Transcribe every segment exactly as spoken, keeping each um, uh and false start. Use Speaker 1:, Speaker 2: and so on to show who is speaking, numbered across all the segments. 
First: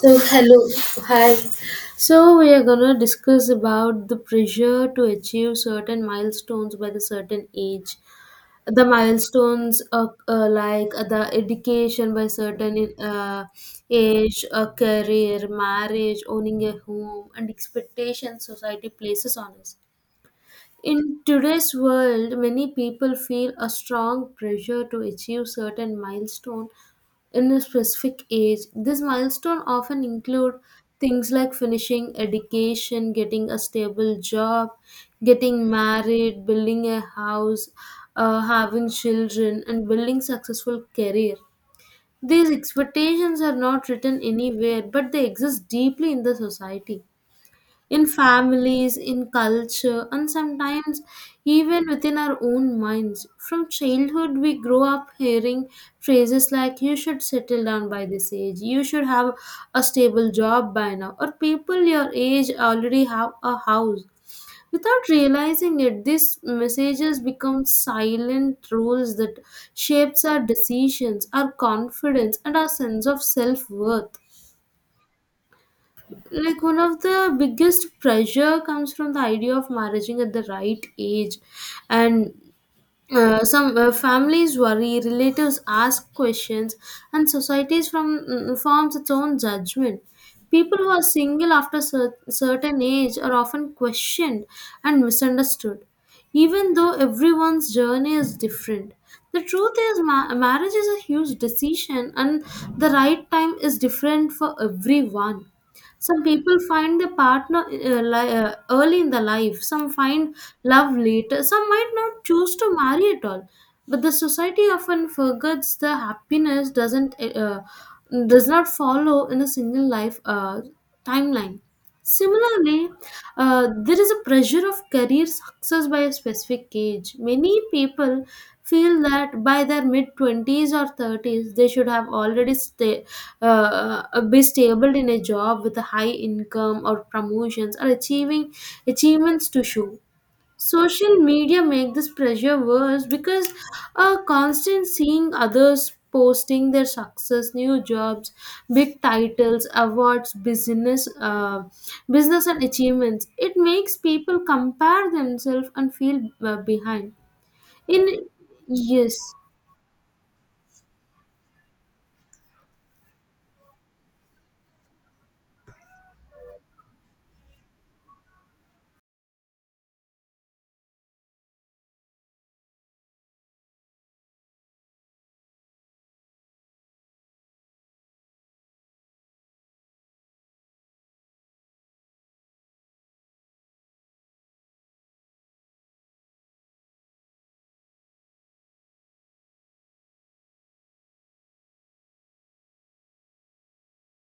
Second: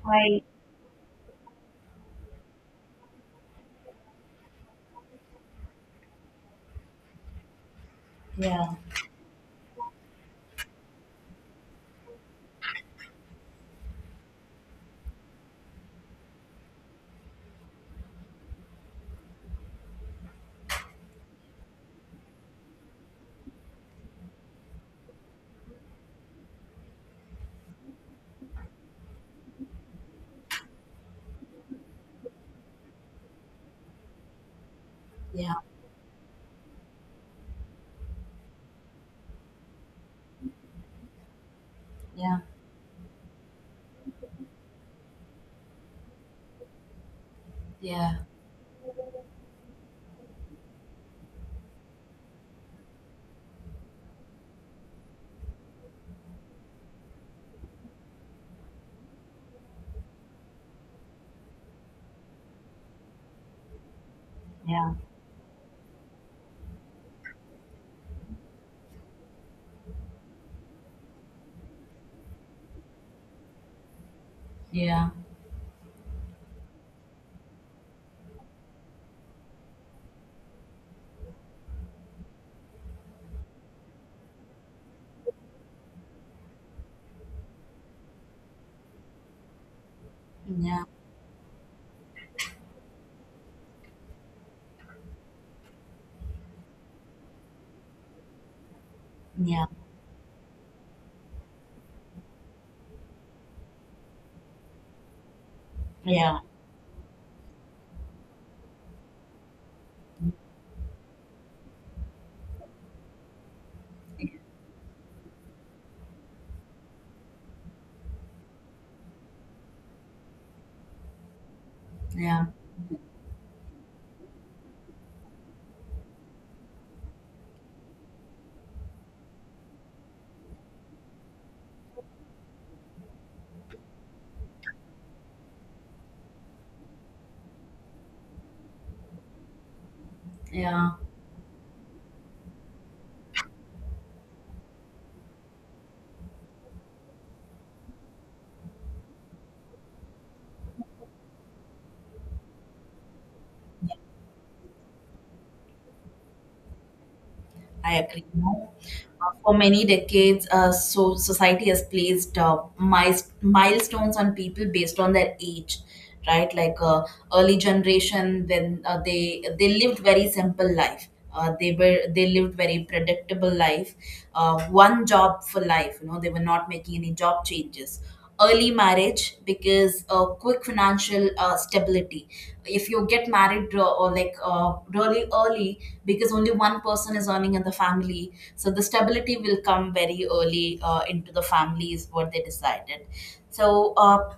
Speaker 1: So
Speaker 2: Right.
Speaker 1: hello, hi. So we are gonna discuss about the pressure to achieve certain milestones by the certain age.
Speaker 2: Yeah.
Speaker 1: The milestones are uh, like the education by certain uh, age, a career, marriage, owning a home, and expectations society places on us. In today's world, many people feel a strong pressure to achieve certain milestone in a specific age. This milestone often include things like finishing education, getting a stable job,
Speaker 2: Yeah.
Speaker 1: getting married, building a house, uh, having children, and building successful career.
Speaker 2: Yeah.
Speaker 1: These expectations are not written anywhere, but they exist deeply in the society in
Speaker 2: Yeah.
Speaker 1: families, in culture, and sometimes even within our own minds. From childhood, we grow up hearing phrases like, "You should settle down by this age, you should have a stable job by now, or people your age already have a house."
Speaker 2: Yeah.
Speaker 1: Without realizing it, these messages become silent rules that shapes our decisions, our confidence, and our sense of self-worth,
Speaker 2: Yeah.
Speaker 1: like one of the biggest pressure comes from the idea of marrying at the right age, and uh, some uh, families worry, relatives ask questions, and societies from mm, forms its own judgment. People
Speaker 2: Yeah.
Speaker 1: who are single after cer- certain age are often questioned and misunderstood, even though everyone's journey is different. The truth is, ma- marriage is a huge decision, and the right time is different for everyone.
Speaker 2: Yeah.
Speaker 1: Some
Speaker 2: Yeah.
Speaker 1: people find their partner uh, li- uh, early in the life, some find love later, some might not choose to marry at all. But the society often forgets the happiness doesn't uh, does not follow in a single life uh, timeline.
Speaker 2: Yeah.
Speaker 1: Similarly, uh, there is a pressure of career success by a specific age. Many people feel that by their mid twenties or thirties, they should have already sta- uh, uh, be stable in a job with a high income or promotions or achieving achievements to show.
Speaker 2: Yeah.
Speaker 1: Social media make this pressure worse because uh, constant seeing others posting their success, new jobs, big titles, awards, business uh, business and achievements, it makes people compare themselves and feel uh, behind
Speaker 2: I
Speaker 1: in.
Speaker 2: agree. Uh,
Speaker 1: Yes.
Speaker 2: for many decades, uh, so society has placed uh, mis- milestones on people based on their age, right? Like uh, early generation, when uh, they they lived very simple life. Uh, they were they lived very predictable life, uh, one job for life. You know, they were not making any job changes. Early marriage because uh, quick financial uh, stability. If you get married uh, or like uh, really early, because only one person is earning in the family, so the stability will come very early uh, into the family is what they decided. So uh,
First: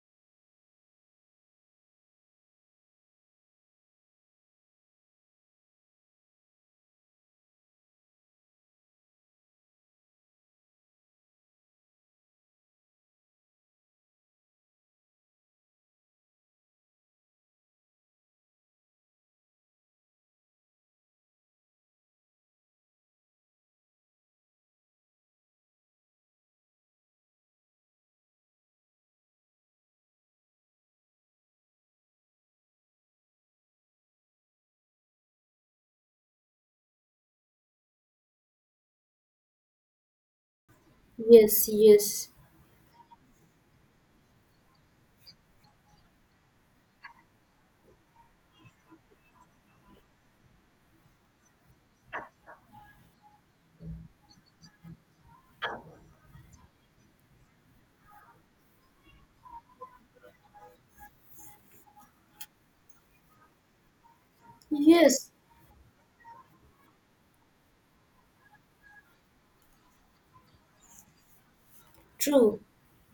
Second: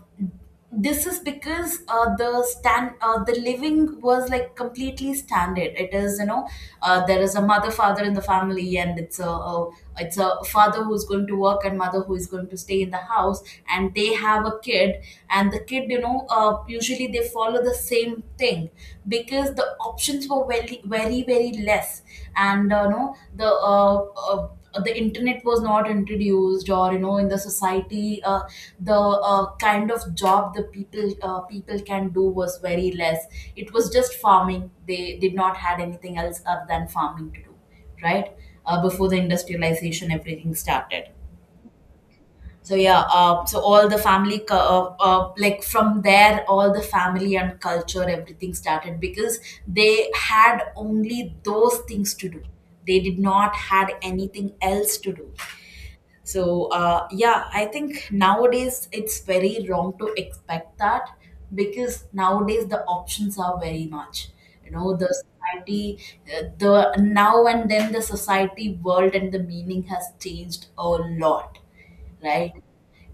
Speaker 2: this is because uh, the stand uh, the living was like completely standard it is, you know, uh, there is a mother father in the family, and it's a, a it's a father who's going to work and mother who is going to stay in the house, and they have a kid, and the kid you know uh, usually they follow the same thing because the options were very very very less. And uh, no, the uh, uh, the internet was not introduced or you know in the society, uh, the uh, kind of job the people uh, people can do was very less. It was just farming. They did not had anything else other than farming to do, right? Uh, before the industrialization everything started.
Speaker 1: Yes, yes.
Speaker 2: So yeah, uh, so all the family, cu- uh, uh, like from there, all the family and culture, everything started because they had only those things to do. They did not had anything else to do. So uh, yeah, I think nowadays it's very wrong to expect that, because nowadays the options are very much. You know, the
Speaker 1: Yes,
Speaker 2: society, uh, the now and then, the society world and the meaning has changed a lot, right?
Speaker 1: true.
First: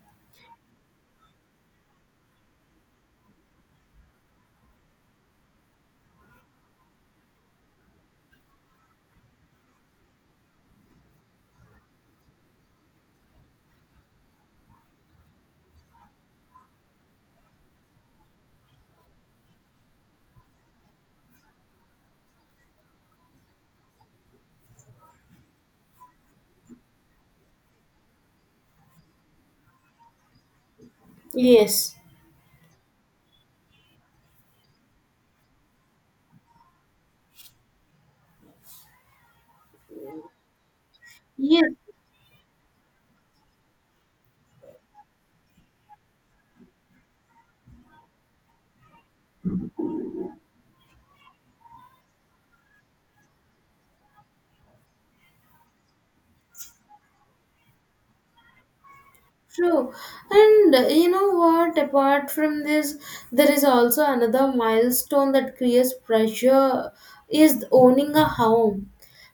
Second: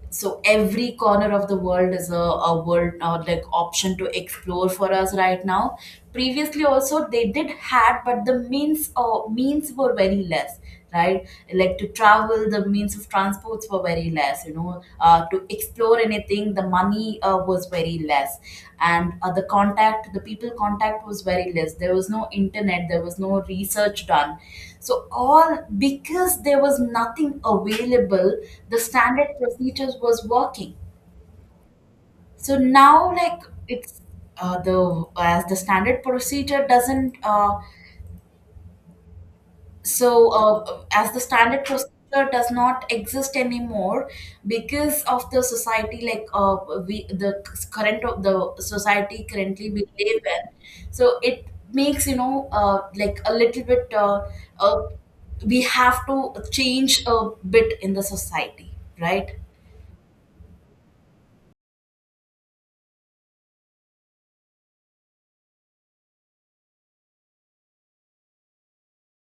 Speaker 2: So every corner of the world is a, a world uh, like option to explore for us right now. Previously also they did had, but the means uh, means were very less, right? Like to travel, the means of transports were very less, you know. Uh, to explore anything the money uh, was very less. And uh, the contact, the people contact was very less, there was no internet, there was no research done. So all because there was nothing available, the standard procedures was working.
Speaker 1: Yes.
Speaker 2: So now, like it's uh, the as the standard procedure doesn't, uh, so uh, as the standard
Speaker 1: Yes.
Speaker 2: procedure does not exist anymore because of the society, like uh, we the current of the society currently we live in, so it makes, you know, uh, like a little bit uh, uh, we have to change a bit in the society, right?
Speaker 1: True. And uh, you know what? Apart from this, there is also another milestone that creates pressure is owning a home.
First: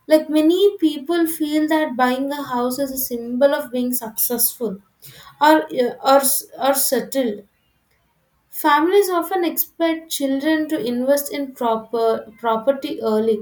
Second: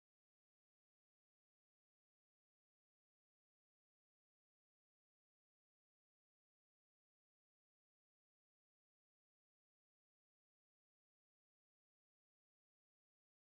Speaker 1: Like many people feel that buying a house is a symbol of being successful or uh, or, s- or settled. Families often expect children to invest in proper property early,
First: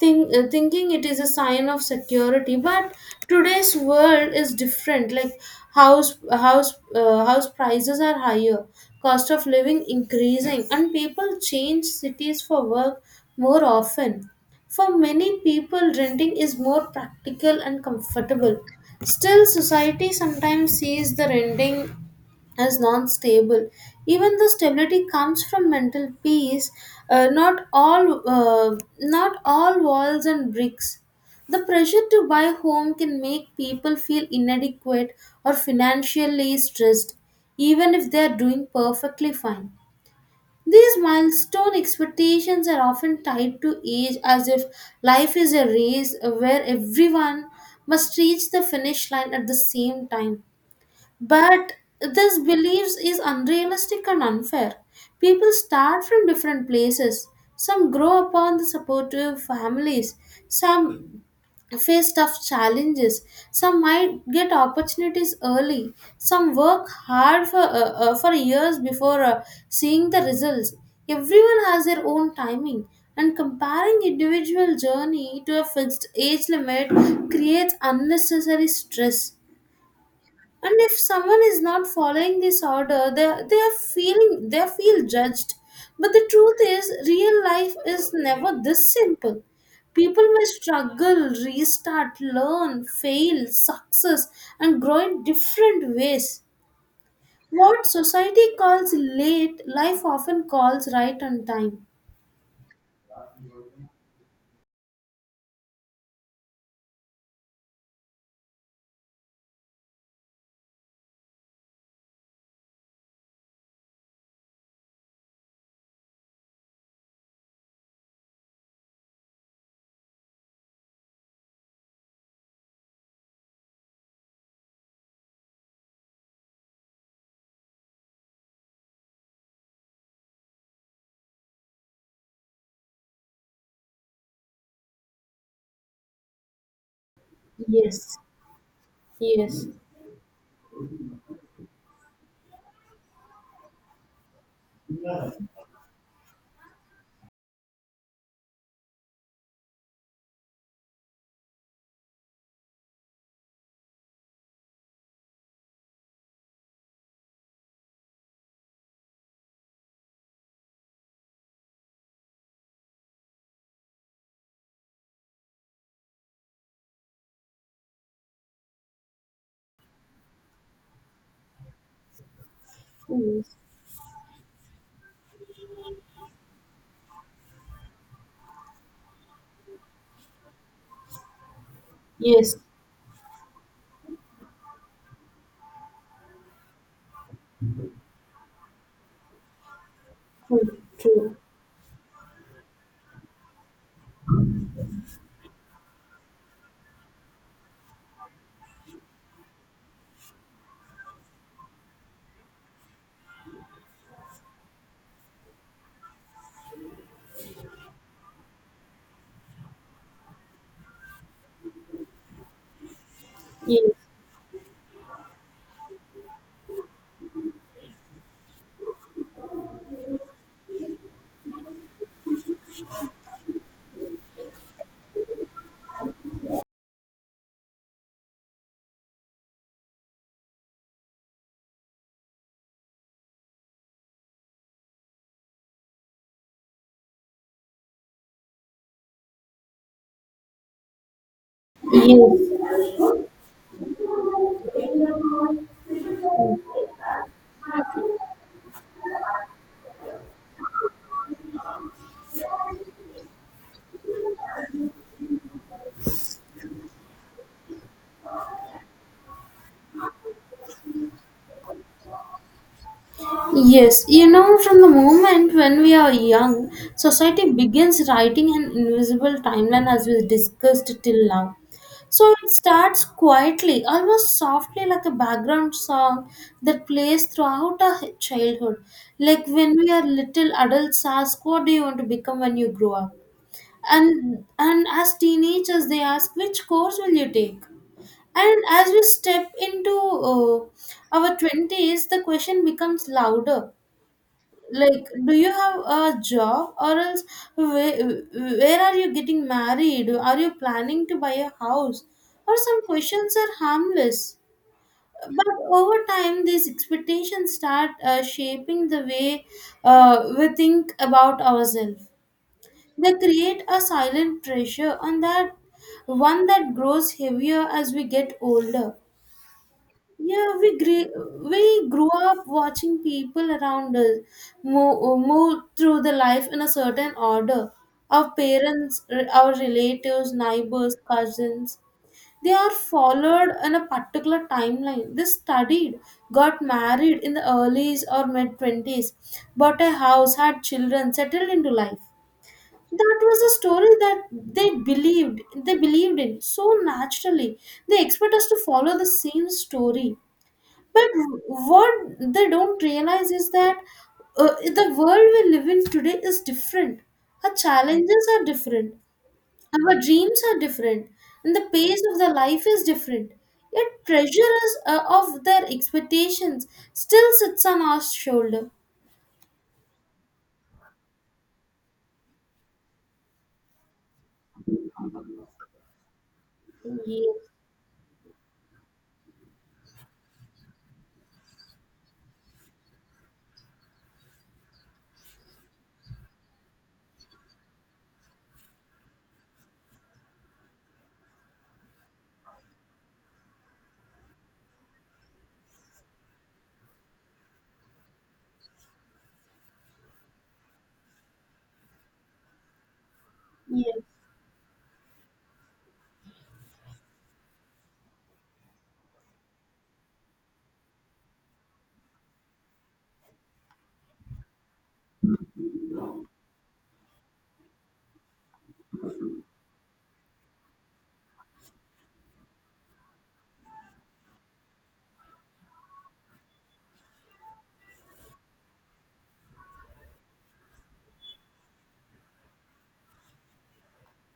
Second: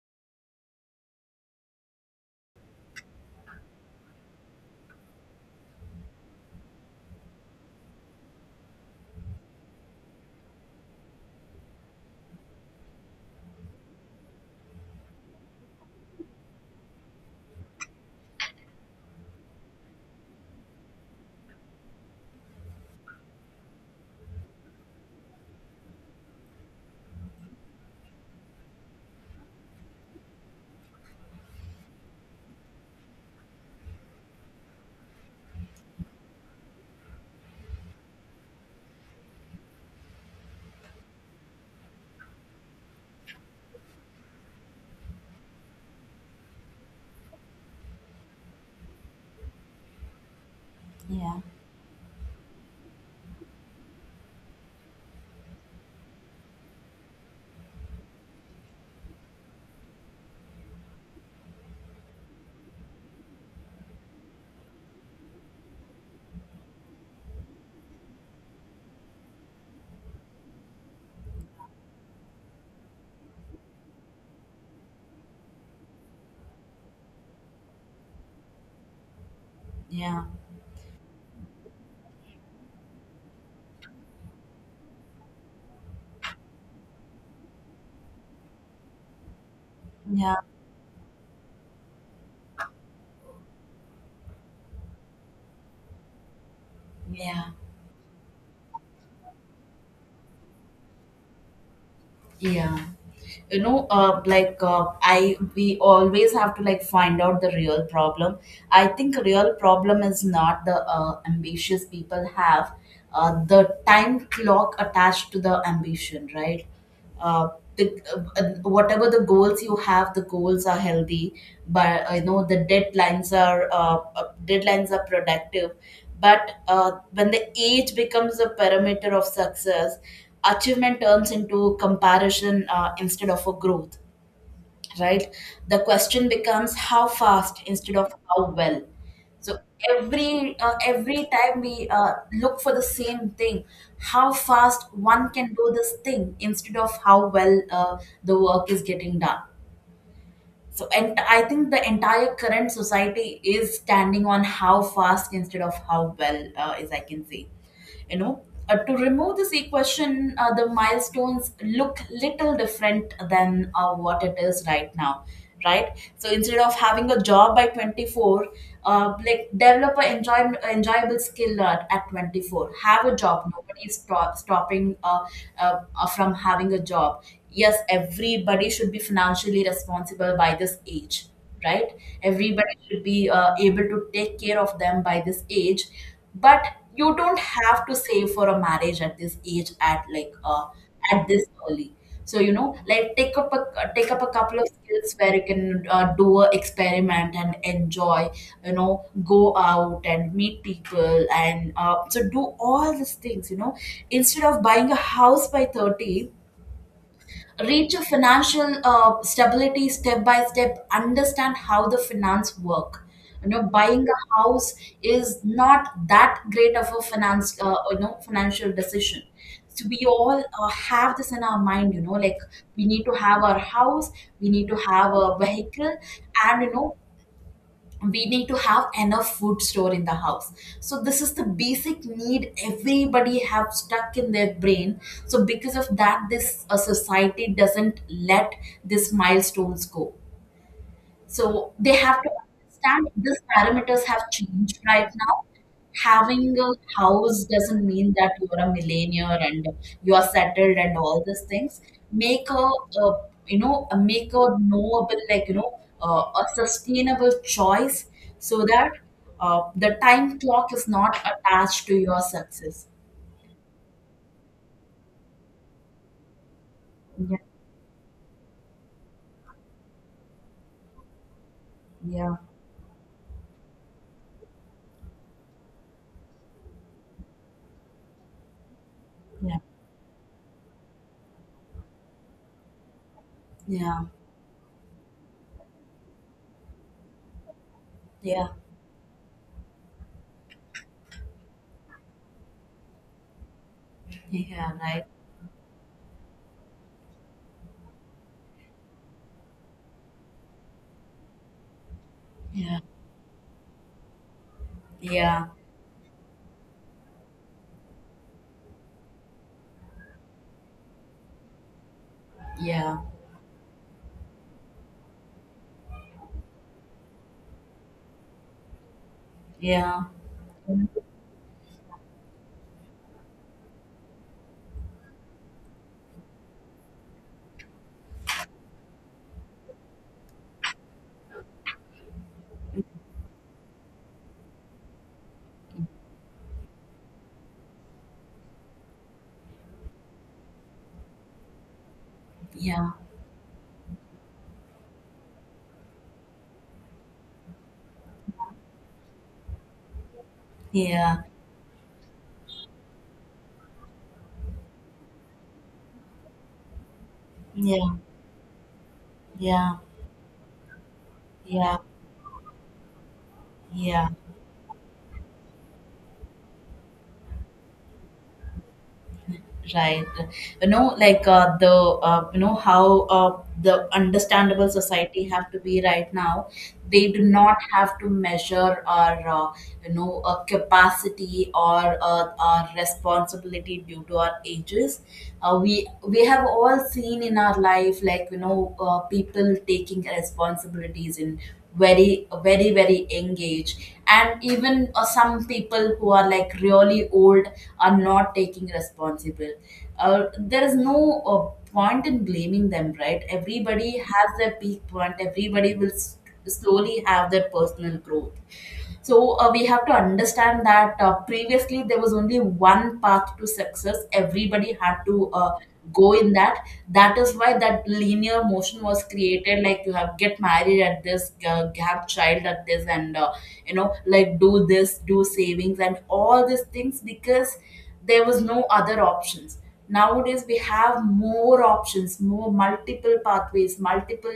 Speaker 1: think, uh, thinking it is a sign of security, but today's world is different. Like house house uh, house prices are higher, cost of living increasing, and people change cities for work more often. For many people, renting is more practical and comfortable, still society sometimes sees the renting is non-stable. Even the stability comes from mental peace. Uh, not all, uh, not all walls and bricks. The pressure to buy home can make people feel inadequate or financially stressed, even if they are doing perfectly fine. These milestone expectations are often tied to age, as if life is a race where everyone must reach the finish line at the same time.
Speaker 2: Yeah,
Speaker 1: But this beliefs is unrealistic and unfair. People start from different places. Some grow upon the supportive families. Some face tough challenges. Some might get opportunities early. Some work hard for uh, uh, for years before uh, seeing the results. Everyone has their own timing, and comparing individual journey to a fixed age limit creates unnecessary stress.
Speaker 2: yeah,
Speaker 1: And if someone is not following this order, they they are feeling they feel judged. But the truth is real life is never this simple. People
Speaker 2: yeah.
Speaker 1: may struggle, restart, learn, fail, success, and grow in different ways.
Speaker 2: Yeah,
Speaker 1: What society calls late life often calls right on time.
Speaker 2: yeah. You know, uh, like uh, I we always have to like find out the real problem. I think real problem is not the uh, ambitious people have uh, the time clock attached to the ambition, right? uh, the, uh, uh, whatever the goals you have, the goals are healthy, but uh, you know the deadlines are, uh, uh, deadlines are productive. But uh, when the age becomes a parameter of success, achievement turns into comparison uh, instead of a growth, right? The question becomes how fast instead of
Speaker 1: Yes,
Speaker 2: how well. So
Speaker 1: yes.
Speaker 2: every uh, every time we uh, look for the same thing, how fast one can do this thing instead of how well uh, the work is getting done. So and I think the entire current society is standing on how fast instead of how well, uh, as I can say, you know. Uh, to remove this equation, uh, the milestones look little different than uh, what it is right now, right? So instead of having a job by twenty-four, uh, like develop a enjoy, enjoyable skill at, at twenty-four, have a
Speaker 1: Mm.
Speaker 2: job. Nobody is stop, stopping uh, uh, uh, from having a job. Yes, everybody should be financially responsible by this age, right?
Speaker 1: Yes.
Speaker 2: Everybody should be uh, able to take care of them by this age, but you don't have to save for a marriage at this age, at like uh,
Speaker 1: True,
Speaker 2: at
Speaker 1: true.
Speaker 2: this early. So you know, like take up a take up a couple of skills where you can uh, do a experiment and enjoy. You know, go out and meet people, and uh, so do all these things. You know, instead of buying a house by thirty, reach a financial uh, stability step by step. Understand how the finance work, you know.
Speaker 1: Yes,
Speaker 2: Buying a house is not that great of a finance, uh, you know, financial decision. So we all uh, have this in our mind, you know, like we need to have our house, we need to have a vehicle, and you know, we need to have enough food store in the house. So this is the basic need everybody have stuck in their brain. So because of that, this a society doesn't let these milestones go. So they have to understand these parameters have changed right now. Having
Speaker 1: yes.
Speaker 2: a house doesn't mean that you're a millionaire and you are settled and all these things. Make a, a, you know, a- make a knowable like you know uh, a sustainable choice, so that uh, the time clock is not attached to your success.
Speaker 1: Yes, you know, from the moment when we are young,
Speaker 2: Yeah,
Speaker 1: society begins writing an invisible timeline, as we discussed till now. So
Speaker 2: yeah,
Speaker 1: it starts quietly, almost softly, like a background song that plays throughout our h- childhood. Like
Speaker 2: yeah,
Speaker 1: when we are little, adults ask, "What do you want to become when you grow up?"
Speaker 2: yeah,
Speaker 1: And, and as teenagers, they ask, "Which course will you take?"
Speaker 2: yeah,
Speaker 1: And as we step into uh, our twenties, the question becomes louder,
Speaker 2: yeah, right.
Speaker 1: like do you have a job, or else where, where are you getting married, are you planning to buy a house, or
Speaker 2: Yeah,
Speaker 1: some questions are harmless.
Speaker 2: yeah,
Speaker 1: But over time these expectations start uh, shaping the way uh, we think about ourselves.
Speaker 2: yeah,
Speaker 1: They create a silent pressure on that, one that grows heavier as we get older.
Speaker 2: yeah,
Speaker 1: Yeah, we grew, we grew up watching people around us move, move through the life in a certain order. Our parents, r- our relatives, neighbors, cousins, they are followed in a particular timeline. They studied, got married in the earlys or mid twenties, bought a house, had children, settled into life.
Speaker 2: yeah,
Speaker 1: That was a story that they believed, they believed in so naturally. They expect us to follow the same story, but
Speaker 2: yeah.
Speaker 1: what they don't realize is that uh, the world we live in today is different. Our
Speaker 2: Yeah,
Speaker 1: challenges are different.
Speaker 2: yeah,
Speaker 1: Our dreams are different. And the
Speaker 2: yeah,
Speaker 1: pace of their life is different. Yet
Speaker 2: yeah,
Speaker 1: pressure is, uh, of their expectations, still sits on our shoulder.
Speaker 2: right. You know, like uh, the uh, you know how uh, the understandable society have to be right now. They do
Speaker 1: Yes,
Speaker 2: not have to measure or uh, you know a capacity or a, our responsibility due to our ages. uh, we we have all seen in our life, like, you know, uh, people taking responsibilities in very very very engaged. And even uh, some people who are like really old are not taking responsible. Uh, there is no uh, point in blaming them, right? Everybody
Speaker 1: yes,
Speaker 2: has their peak point. Everybody will s- slowly have their personal growth. So uh, we have to understand that, uh, previously there was only one path to success. Everybody had to uh, go in that. That is why that linear motion was created. Like you have get married at this, uh, have child at this, and uh, you know, like do this, do savings, and all these things, because there was no other options. Nowadays we have more options, more multiple pathways, multiple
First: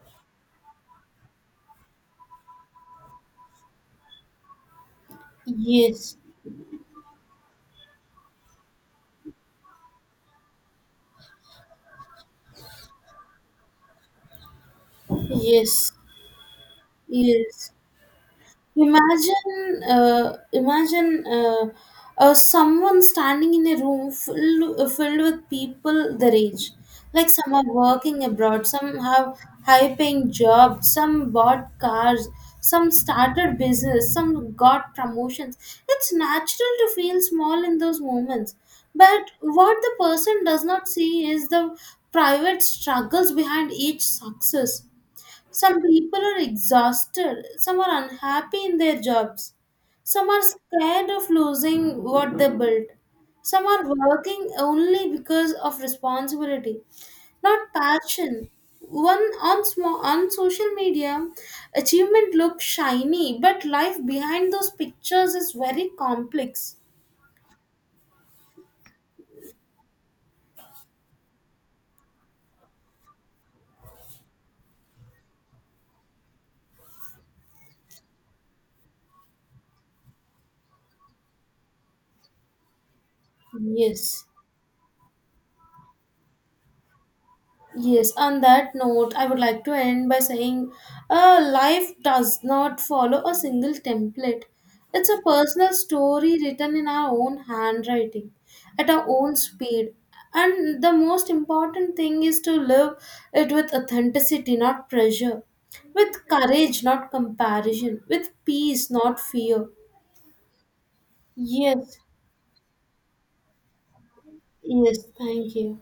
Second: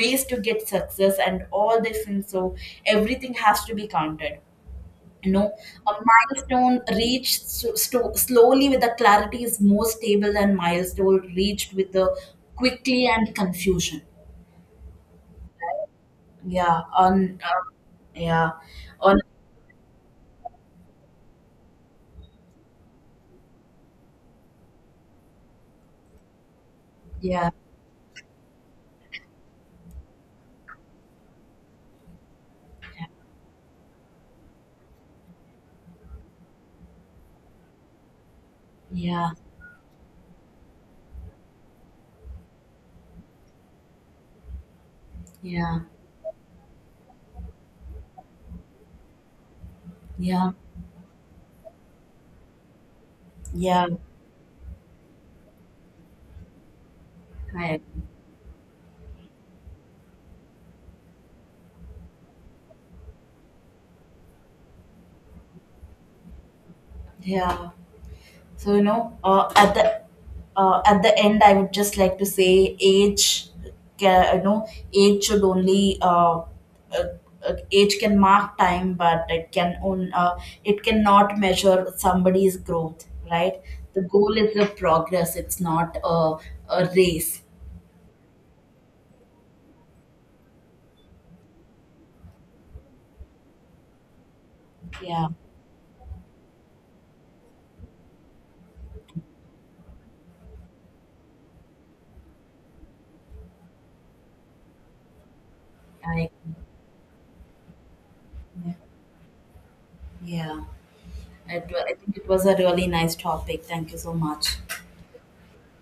Speaker 2: ways to get success and all these things. So everything has to be counted, you know. A
Speaker 1: yes,
Speaker 2: milestone reached so, sto- slowly with the clarity is more stable than milestone reached with the quickly and confusion.
Speaker 1: yes,
Speaker 2: Yeah on uh,
Speaker 1: yes.
Speaker 2: yeah on
Speaker 1: Imagine, uh, imagine uh, uh, someone standing in a room full, filled with people their age. Like
Speaker 2: yeah
Speaker 1: some are working abroad, some have high-paying jobs, some bought cars, some started business, some got promotions. It's natural to feel small in those moments.
Speaker 2: yeah
Speaker 1: But what the person does not see is the private struggles behind each success. Some
Speaker 2: yeah
Speaker 1: people are exhausted, some are unhappy in their jobs, some are
Speaker 2: yeah
Speaker 1: scared of losing what they built, some are
Speaker 2: yeah.
Speaker 1: working only because of responsibility, not
Speaker 2: I,
Speaker 1: passion. One on, smo- on social media, achievement looks shiny, but life behind those pictures is very complex.
Speaker 2: yeah. So you know, uh, at the uh, at the end, I would just like to say, age, ca- you know, age should only uh, uh, uh, age can mark time, but it can own, uh, it cannot measure somebody's growth, right? The
Speaker 1: Yes.
Speaker 2: goal is the progress; it's not a a race.
Speaker 1: Yes, on that note, I would like to end by saying uh, life does not follow a single template. It's a
Speaker 2: Yeah,
Speaker 1: personal story written in our own handwriting, at our own speed. And the most important thing is to live it with authenticity, not pressure, with
Speaker 2: I
Speaker 1: courage, not comparison, with peace, not fear.
Speaker 2: yeah. It, wa- I
Speaker 1: Yes,
Speaker 2: think it was a really nice topic. Thank you so much.
Speaker 1: yes, thank you.